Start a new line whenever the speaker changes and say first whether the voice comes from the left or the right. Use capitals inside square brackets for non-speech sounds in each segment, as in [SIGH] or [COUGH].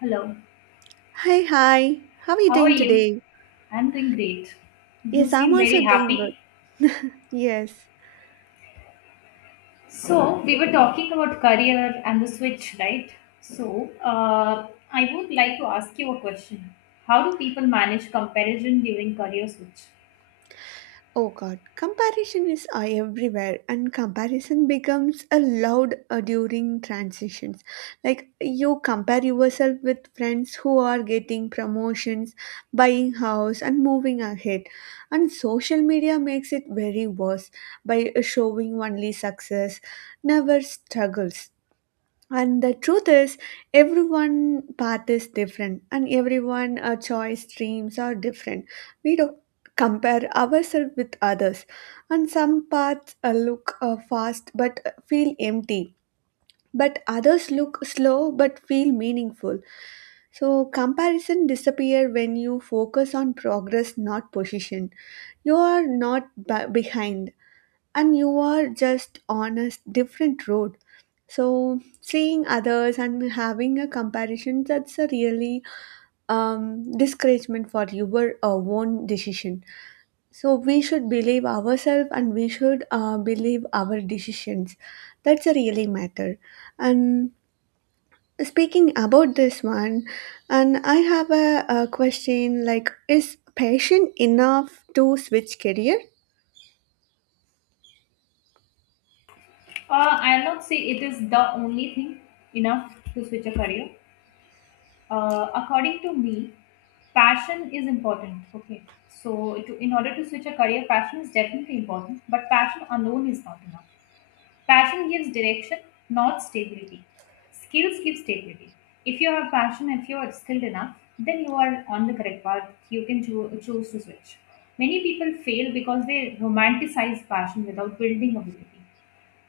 left: Hello,
right: Hi, hi. How are you
left: how are
right: doing
left: you?
right: today?
left: I'm doing great. You
right: Yes, I'm
left: seem very
right: also doing good.
left: happy.
right: Yes.
left: So, we were talking about career and the switch, right? So, I would like to ask you a question. How do people manage comparison during career switch?
right: Oh God, comparison is everywhere, and comparison becomes a loud during transitions. Like you compare yourself with friends who are getting promotions, buying house, and moving ahead. And social media makes it very worse by showing only success, never struggles. And the truth is, everyone path is different, and everyone choice dreams are different. We don't compare ourselves with others, and some paths look fast but feel empty, but others look slow but feel meaningful. So comparison disappear when you focus on progress, not position. You are not behind, and you are just on a different road. So seeing others and having a comparison, that's a really discouragement for your own decision. So we should believe ourselves, and we should believe our decisions. That's a really matter. And speaking about this one, and I have a question, like, is passion enough to switch career?
left: I'll not say it is the only thing enough to switch a career. According to me, passion is important. Okay. So, in order to switch a career, passion is definitely important, but passion alone is not enough. Passion gives direction, not stability. Skills give stability. If you have passion, if you are skilled enough, then you are on the correct path. You can choose to switch. Many people fail because they romanticize passion without building ability.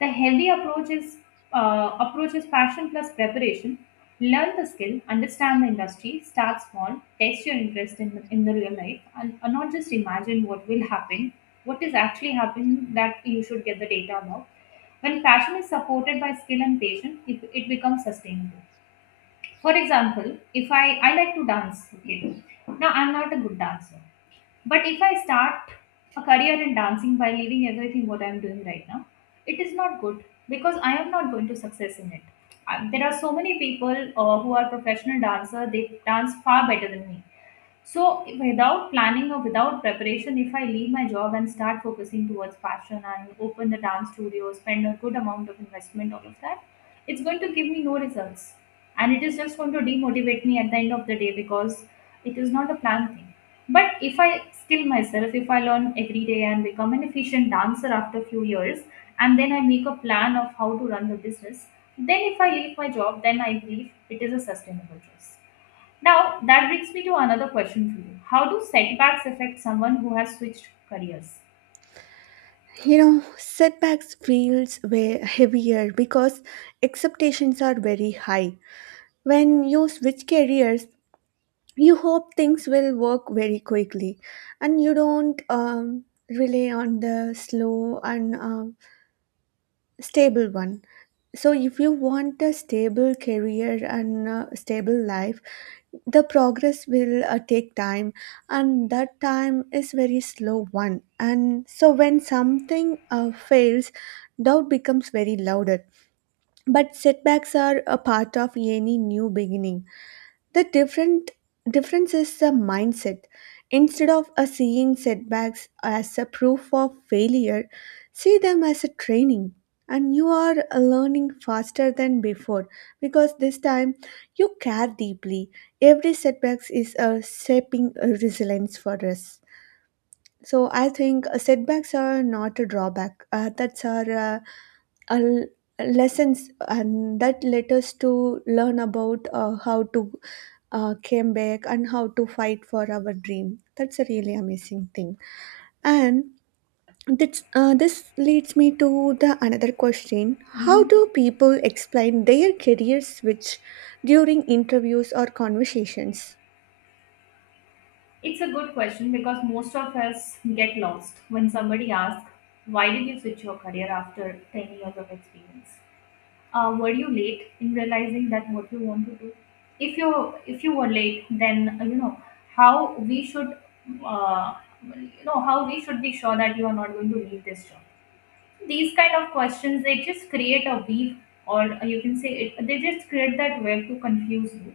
left: The healthy approach is passion plus preparation. Learn the skill, understand the industry, start small, test your interest in the real life, and not just imagine what will happen. What is actually happening that you should get the data about. When passion is supported by skill and patience, it becomes sustainable. For example, if I like to dance, okay, now I'm not a good dancer. But if I start a career in dancing by leaving everything what I'm doing right now, it is not good because I am not going to success in it. There are so many people who are professional dancer, they dance far better than me so, without planning or without preparation, if I leave my job and start focusing towards passion and open the dance studio, spend a good amount of investment, all of that, it's going to give me no results. And it is just going to demotivate me at the end of the day because it is not a planned thing. But if I skill myself, if I learn every day and become an efficient dancer after a few years, and then I make a plan of how to run the business, then if I leave my job, then I believe it is a sustainable choice. Now, that brings me to another question for you. How do setbacks affect someone who has switched careers?
right: Setbacks feels way heavier because expectations are very high. When you switch careers, you hope things will work very quickly, and you don't rely on the slow and stable one. So if you want a stable career and a stable life, the progress will take time, and that time is very slow one. And so when something fails, doubt becomes very louder. But setbacks are a part of any new beginning. The different difference is the mindset. Instead of seeing setbacks as a proof of failure, see them as a training. And you are learning faster than before, because this time you care deeply. Every setbacks is shaping resilience for us. So I think setbacks are not a drawback. That's our a l- lessons, and that let us to learn about how to came back and how to fight for our dream. That's a really amazing thing. And this leads me to the another question: how
left: Hmm.
right: do people explain their career switch during interviews or conversations?
left: It's a good question because most of us get lost when somebody asks, why did you switch your career after 10 years of experience? Were you late in realizing that what you want to do? If you if you were late, then you know how we should uh, you know how we should be sure that you are not going to leave this job. These kind of questions, they just create a weave, or you can say it, they just create that web to confuse you.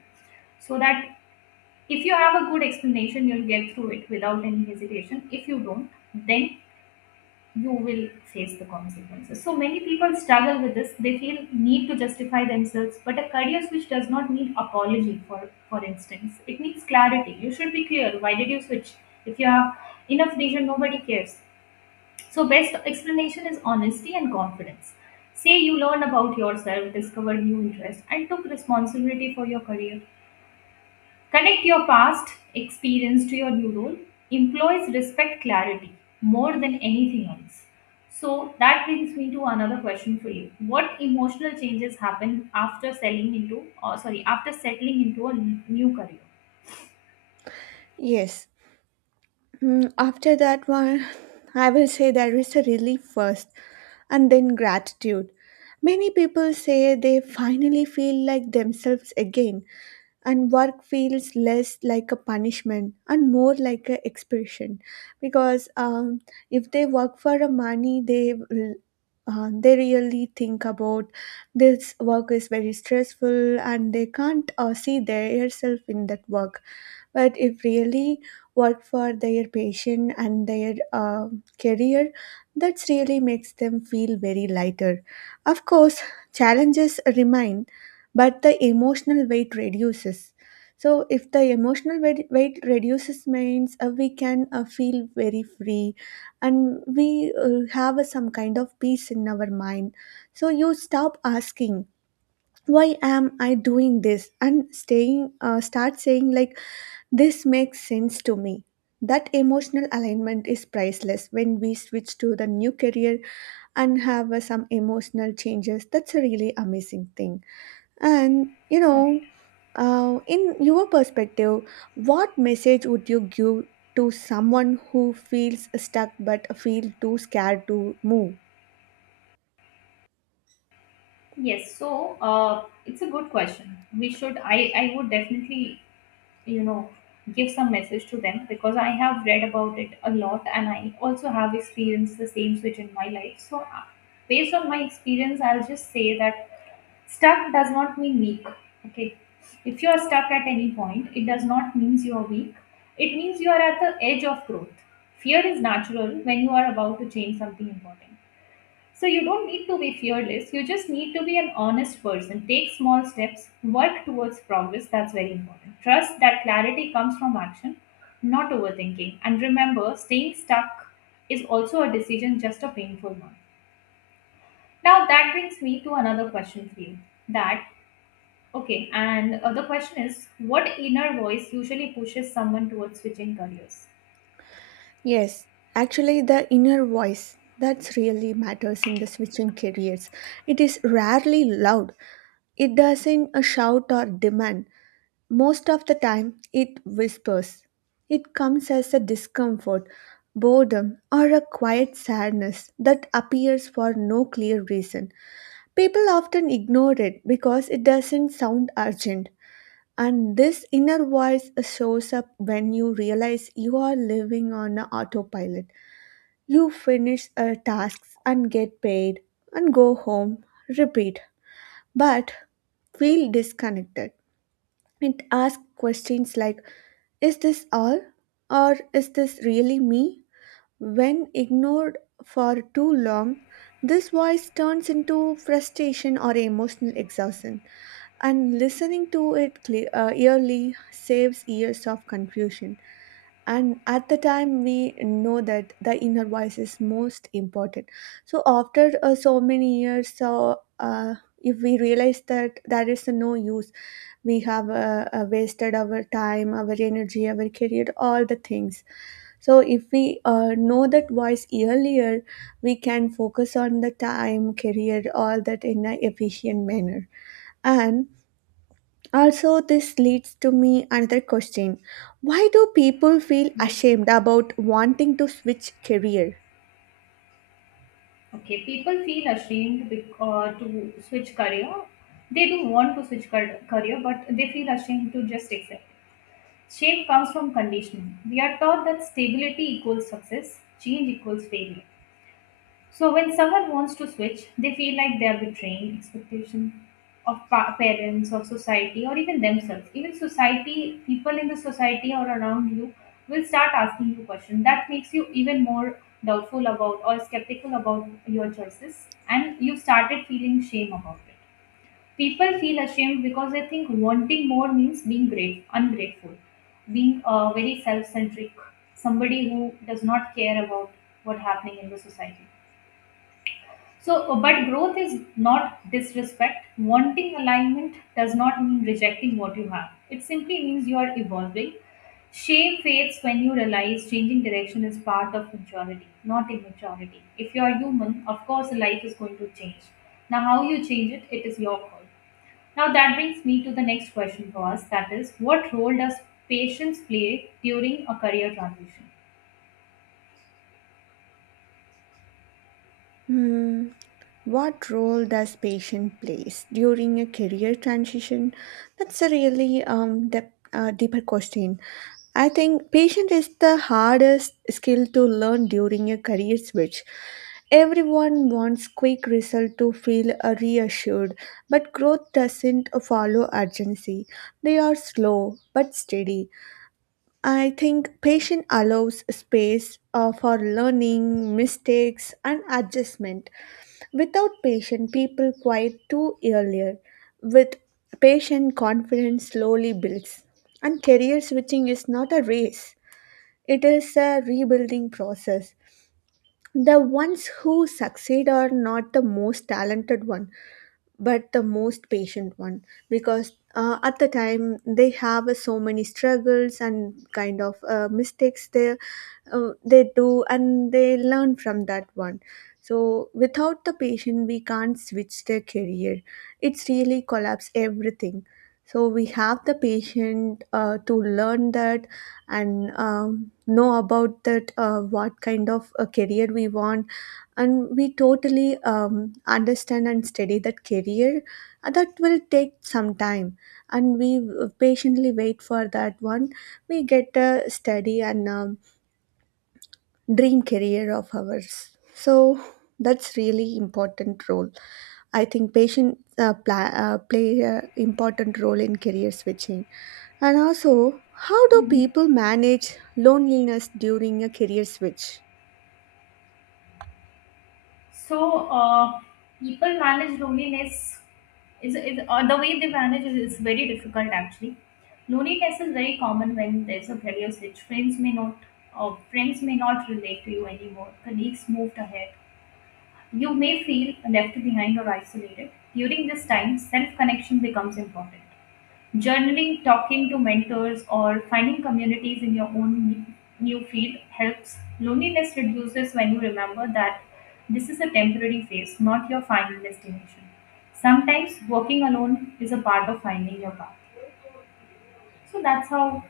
left: So that if you have a good explanation, you'll get through it without any hesitation. If you don't, then you will face the consequences. So many people struggle with this. They feel need to justify themselves, but a career switch does not need apology. For instance, it needs clarity. You should be clear why did you switch. If you have enough reason, nobody cares. So, best explanation is honesty and confidence. Say you learned about yourself, discovered new interests, and took responsibility for your career. Connect your past experience to your new role. Employees respect clarity more than anything else. So, that brings me to another question for you. What emotional changes happen after selling into, or sorry, after settling into a new career?
right: Yes. After that one, [LAUGHS] I will say there is a relief first and then gratitude. Many people say they finally feel like themselves again, and work feels less like a punishment and more like an expression. Because if they work for a money, they will. They really think about this work is very stressful, and they can't see their self in that work. But if really work for their passion and their career, that really makes them feel very lighter. Of course, challenges remain, but the emotional weight reduces. So if the emotional weight reduces means we can feel very free, and we have some kind of peace in our mind. So you stop asking, why am I doing this, and staying start saying, like, this makes sense to me. That emotional alignment is priceless when we switch to the new career and have some emotional changes. That's a really amazing thing. And
left: Right.
right: in your perspective, what message would you give to someone who feels stuck but feel too scared to move?
left: Yes, so it's a good question. We should, I would definitely, you know, give some message to them because I have read about it a lot and I also have experienced the same switch in my life, so based on my experience, I'll just say that stuck does not mean weak. Okay, if you are stuck at any point, it does not means you are weak. It means you are at the edge of growth. Fear is natural when you are about to change something important. So you don't need to be fearless. You just need to be an honest person. Take small steps, work towards progress. That's very important. Trust that clarity comes from action, not overthinking. And remember, staying stuck is also a decision, just a painful one. Now that brings me to another question for you. That okay, and the question is, what inner voice usually pushes someone towards switching careers?
right: Yes, actually, the inner voice, that's really matters in the switching careers. It is rarely loud. It doesn't shout or demand. Most of the time, it whispers. It comes as a discomfort, boredom, or a quiet sadness that appears for no clear reason. People often ignore it because it doesn't sound urgent. And this inner voice shows up when you realize you are living on a autopilot. You finish tasks and get paid and go home, repeat, but feel disconnected. It asks questions like, is this all? Or is this really me? When ignored for too long, this voice turns into frustration or emotional exhaustion, and listening to it yearly saves years of confusion. And at the time, we know that the inner voice is most important. So, after so many years, so if we realize that there is no use, we have wasted our time, our energy, our career, all the things. So if we know that voice earlier, we can focus on the time, career, all that in an efficient manner. And also, this leads to me another question: why do people feel
left: Yes.
right: ashamed about wanting to switch career?
left: Okay, people feel ashamed to switch career. They do want to switch career, but they feel ashamed to just accept. Shame comes from conditioning. We are taught that stability equals success, change equals failure. So when someone wants to switch, they feel like they are betraying expectation of parents, of society, or even themselves. Even society, people in the society or around you will start asking you questions. That makes you even more doubtful about or skeptical about your choices, and you started feeling shame about it. People feel ashamed because they think wanting more means being great, ungrateful, being very self-centric, somebody who does not care about what's happening in the society. So, but growth is not disrespect. Wanting alignment does not mean rejecting what you have. It simply means you are evolving. Shame fades when you realize changing direction is part of maturity, not immaturity. If you are human, of course, life is going to change. Now, how you change it, it is your call. Now, that brings me to the next question for us, that is, what role does patience play during a career transition?
right: Hmm. What role does patient plays during a career transition? That's a really dep deeper question. I think patience is the hardest skill to learn during a career switch. Everyone wants quick result to feel reassured, but growth doesn't follow urgency. They are slow but steady. I think patience allows space for learning, mistakes, and adjustment. Without patience, people quit too earlier. With patient confidence slowly builds. And career switching is not a race, it is a rebuilding process. The ones who succeed are not the most talented one, but the most patient one, because at the time they have so many struggles and kind of mistakes they do, and they learn from that one. So without the patient, we can't switch their career. It's really collapse everything. So we have the patient to learn that, and know about that what kind of a career we want, and we totally understand and study that career. That will take some time, and we patiently wait for that one. We get a study and dream career of ours. So that's really important role. I think patients play a important role in career switching. And also, how do
left: Mhm.
right: people manage loneliness during a career switch?
left: So, people manage loneliness is, the way they manage it is very difficult actually. Loneliness is very common when there's a career switch. Friends may not relate to you anymore. Colleagues moved ahead. You may feel left behind or isolated. During this time, self connection becomes important. Journaling, talking to mentors, or finding communities in your own new field helps. Loneliness reduces when you remember that this is a temporary phase, not your final destination. Sometimes working alone is a part of finding your path. So that's how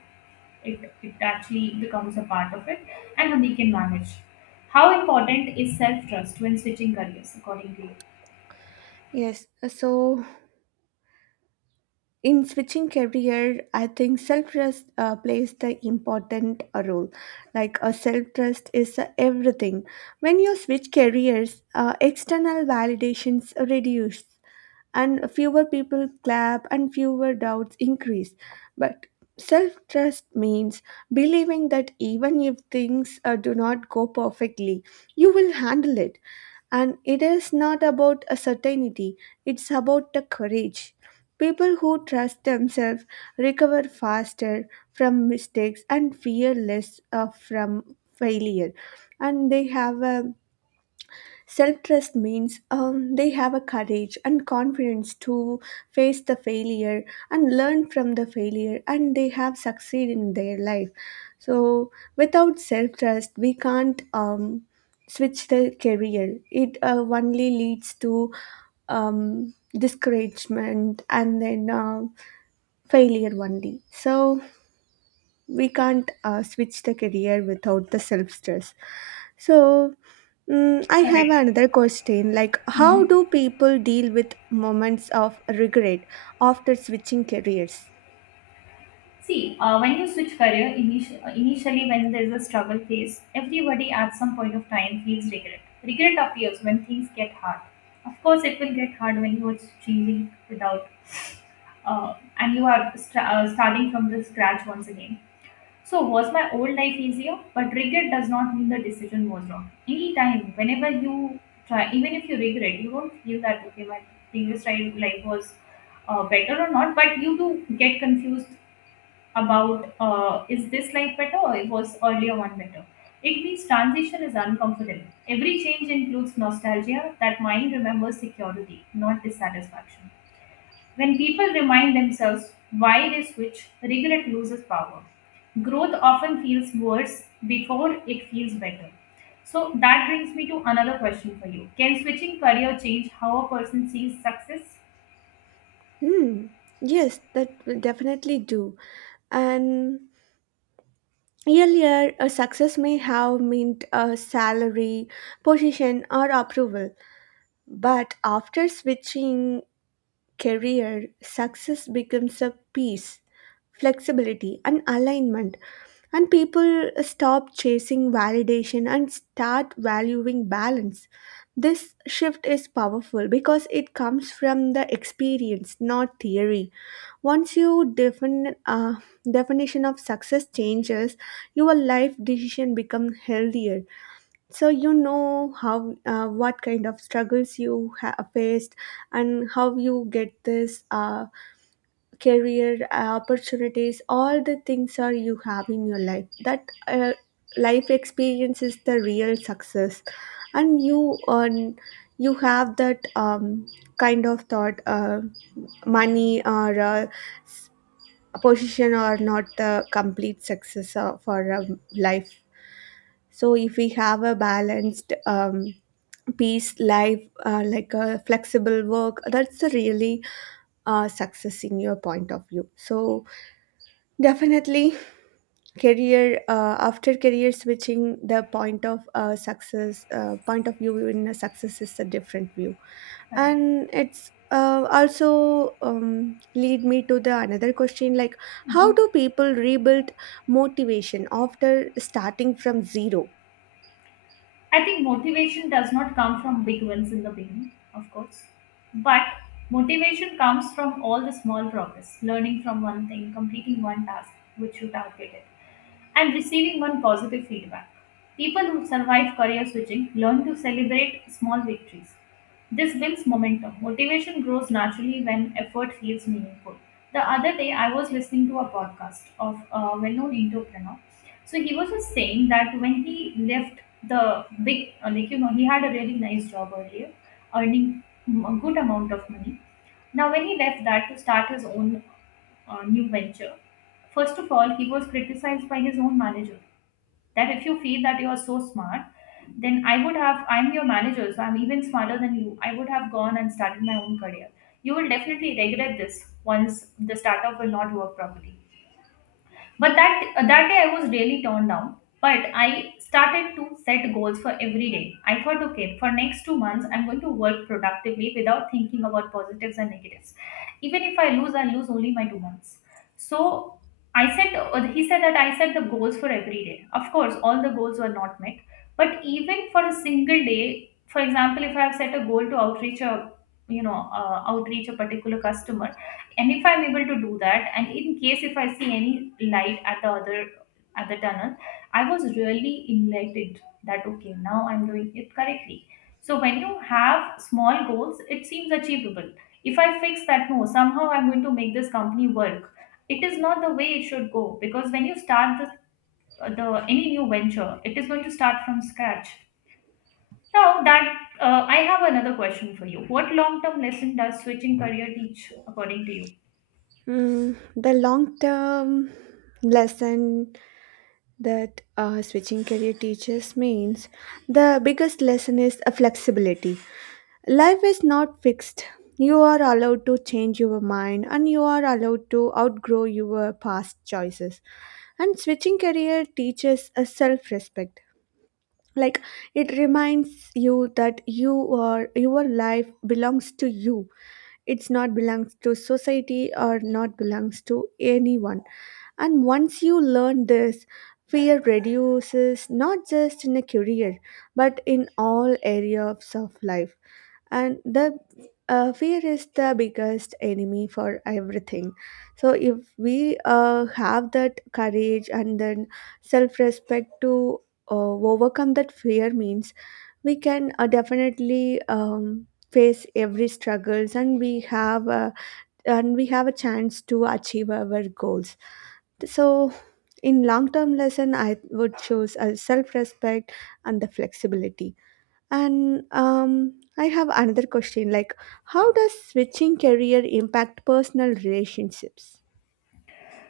left: it actually becomes a part of it and how we can manage. How important is self trust when switching careers, according to you?
right: Yes, so in switching career, I think self-trust plays the important role. Like a self-trust is everything. When you switch careers, external validations reduce, and fewer people clap, and fewer doubts increase. But self-trust means believing that even if things do not go perfectly, you will handle it. And it is not about a certainty, it's about the courage. People who trust themselves recover faster from mistakes and fear less from failure. And they have a Self trust means they have a courage and confidence to face the failure and learn from the failure, and they have succeeded in their life. So, without self trust, we can't switch the career. It only leads to discouragement and then failure only. So, we can't switch the career without the self stress. So, I have
left: Correct.
right: another question. Like, how do people deal with moments of regret after switching careers?
left: See, when you switch career, initially when there's a struggle phase, everybody at some point of time feels regret. Regret appears when things get hard. Of course, it will get hard when you are changing without, and you are starting from the scratch once again. So, was my old life easier? But regret does not mean the decision was wrong. Anytime, whenever you try, even if you regret, you don't feel that, okay, my previous life was better or not, but you do get confused about is this life better or it was earlier one better. It means transition is uncomfortable. Every change includes nostalgia. That mind remembers security, not dissatisfaction. When people remind themselves why they switch, regret loses power. Growth often feels worse before it feels better. So that brings me to another question for you. Can switching career change how a person sees success?
right: Hmm. Yes, that will definitely do. And earlier, a success may have meant a salary, position, or approval. But after switching career, success becomes a peace, flexibility, and alignment. And people stop chasing validation and start valuing balance. This shift is powerful because it comes from the experience, not theory. Once your definition of success changes, your life decision become healthier. So you know how what kind of struggles you have faced, and how you get this career opportunities, all the things are you have in your life. That life experience is the real success. And you have that kind of thought money or position or not the complete success for life. So if we have a balanced peace life, like a flexible work, that's a really success in your point of view. So definitely career, after career switching, the point of success, point of view in a success is a different view.
left: Right.
right: And it's also lead me to the another question, like, how
left: Mhm.
right: do people rebuild motivation after starting from zero?
left: I think motivation does not come from big wins in the beginning, of course, but motivation comes from all the small progress, learning from one thing, completing one task which you targeted. I'm receiving one positive feedback. People who survive career switching learn to celebrate small victories. This builds momentum. Motivation grows naturally when effort feels meaningful. The other day, I was listening to a podcast of a well known entrepreneur. So he was just saying that when he left the big, like, you know, he had a really nice job earlier, earning a good amount of money. Now, when he left that to start his own new venture, first of all, he was criticized by his own manager, that if you feel that you are so smart, then I would have, I'm your manager, so I'm even smarter than you. I would have gone and started my own career. You will definitely regret this once the startup will not work properly. But that day I was really torn down. But I started to set goals for every day. I thought, okay, for next 2 months, I'm going to work productively without thinking about positives and negatives. Even if I lose, I lose only my 2 months. So I said, he said that I set the goals for every day. Of course, all the goals were not met, but even for a single day, for example, if I have set a goal to outreach outreach a particular customer, and if I'm able to do that, and in case if I see any light at the tunnel, I was really enlightened that, okay, now I'm doing it correctly. So when you have small goals, it seems achievable. If I fix that, no, somehow I'm going to make this company work. It is not the way it should go, because when you start the any new venture, it is going to start from scratch. Now that, I have another question for you: what long term lesson does switching career teach, according to you?
right: Mm, the long term lesson that switching career teaches means the biggest lesson is a flexibility. Life is not fixed. You are allowed to change your mind and you are allowed to outgrow your past choices. And switching career teaches a self respect. Like, it reminds you that your life belongs to you. It's not belongs to society or not belongs to anyone. And once you learn this, fear reduces, not just in a career, but in all areas of life. And the fear is the biggest enemy for everything. So if we have that courage and then self-respect to overcome that fear means we can definitely face every struggles, and and we have a chance to achieve our goals. So, in long term lesson, I would choose a self respect and the flexibility. And I have another question, like, how does switching career impact personal relationships?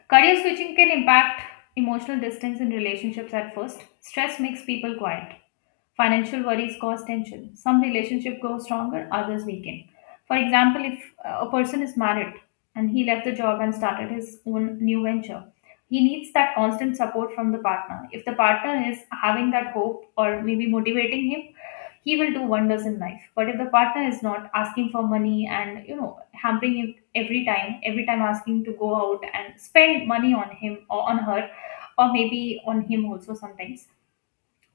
left: Career switching can impact emotional distance in relationships at first. Stress makes people quiet. Financial worries cause tension. Some relationships grow stronger, others weaken. For example, if a person is married and he left the job and started his own new venture, he needs that constant support from the partner. If the partner is having that hope or maybe motivating him, he will do wonders in life, but if the partner is not asking for money and, hampering him, every time asking to go out and spend money on him or on her, or maybe on him also sometimes,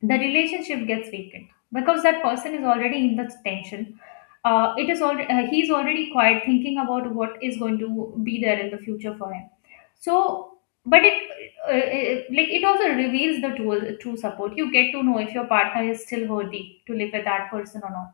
left: the relationship gets weakened because that person is already in the tension. It is already He's already quiet, thinking about what is going to be there in the future for him. So, but it also reveals the true support. You get to know if your partner is still worthy to live with that person or not.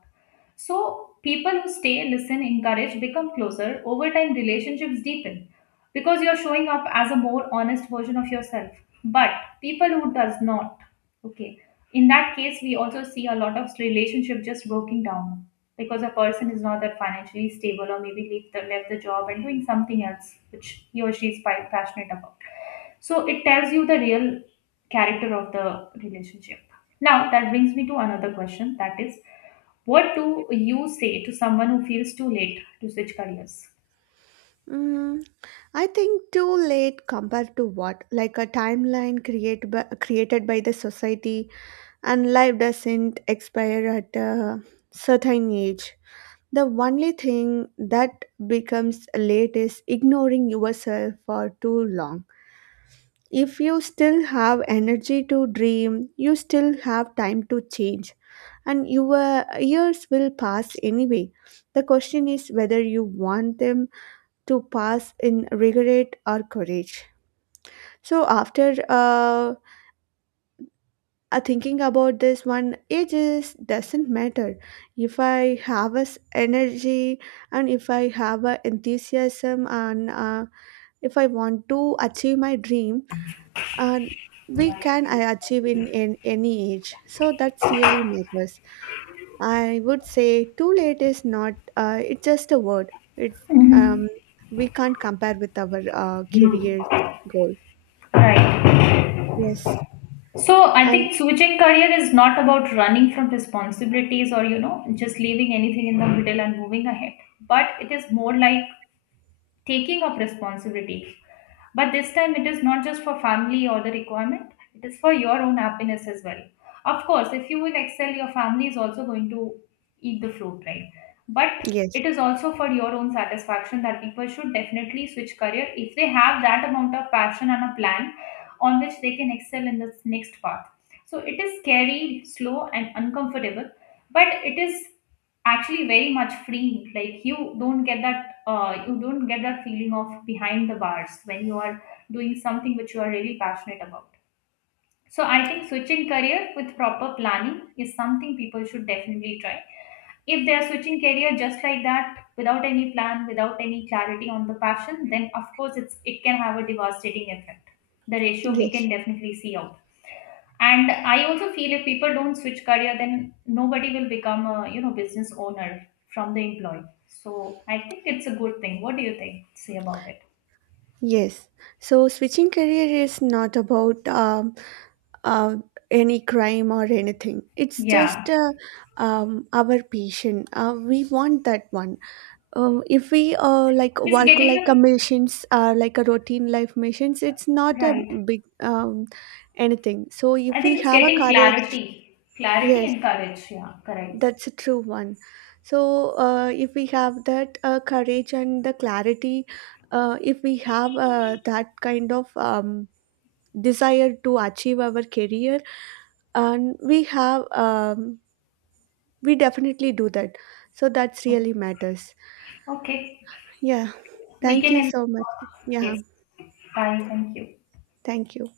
left: So, people who stay, listen, encourage, become closer over time. Relationships deepen because you're showing up as a more honest version of yourself. But people who does not, okay, in that case we also see a lot of relationship just broken down, because a person is not that financially stable, or maybe leave the left the job and doing something else which he or she is passionate about. So it tells you the real character of the relationship. Now that brings me to another question, that is: what do you say to someone who feels too late to switch careers?
right: Mm, I think too late compared to what? Like a timeline created by the society. And life doesn't expire at a certain age. The only thing that becomes late is ignoring yourself for too long. If you still have energy to dream, you still have time to change, and your years will pass anyway. The question is whether you want them to pass in regret or courage. So, after thinking about this one, age is doesn't matter. If I have a energy, and if I have a enthusiasm, and if I want to achieve my dream, and we can I achieve in any age. So that's really matters. I would say too late is not, it's just a word. It's um,
left: Mhm.
right: we can't compare with our career goal.
left: Right.
right: Yes.
left: So I
right: And.
left: think switching career is not about running from responsibilities, or just leaving anything in the middle and moving ahead, but it is more like taking up responsibility, but this time it is not just for family or the requirement, it is for your own happiness as well. Of course, if you will excel, your family is also going to eat the fruit, right? But
right: Yes.
left: it is also for your own satisfaction that people should definitely switch career if they have that amount of passion and a plan on which they can excel in this next path. So it is scary, slow, and uncomfortable, but it is actually very much freeing. Like, you don't get that feeling of behind the bars when you are doing something which you are really passionate about. So I think switching career with proper planning is something people should definitely try. If they are switching career just like that without any plan, without any clarity on the passion, then of course it can have a devastating effect. The ratio we can
right: Yes.
left: definitely see out. And I also feel, if people don't switch career, then nobody will become a, business owner from the employee. So I think it's a good thing. What do you think, say about it?
right: Yes. So switching career is not about uh, any crime or anything. It's
left: Yeah,
right: just our passion. We want that one. If we like
left: it's
right: work
left: getting the,
right: like a missions, like a routine life missions, it's not a
left: right,
right: big anything. So
left: I
right: if
left: think
right: we
left: it's
right: have a
left: getting
right: courage,
left: clarity
right: yes,
left: and courage. Yeah, correct.
right: that's a true one. So if we have that courage and the clarity, if we have that kind of desire to achieve our career, and we definitely do that. So that's really matters.
left: Okay,
right: Yeah,
left: we
right: thank
left: can
right: you
left: end.
right: so much. Yeah.
left: Yes. Bye, thank you.
right: Thank you.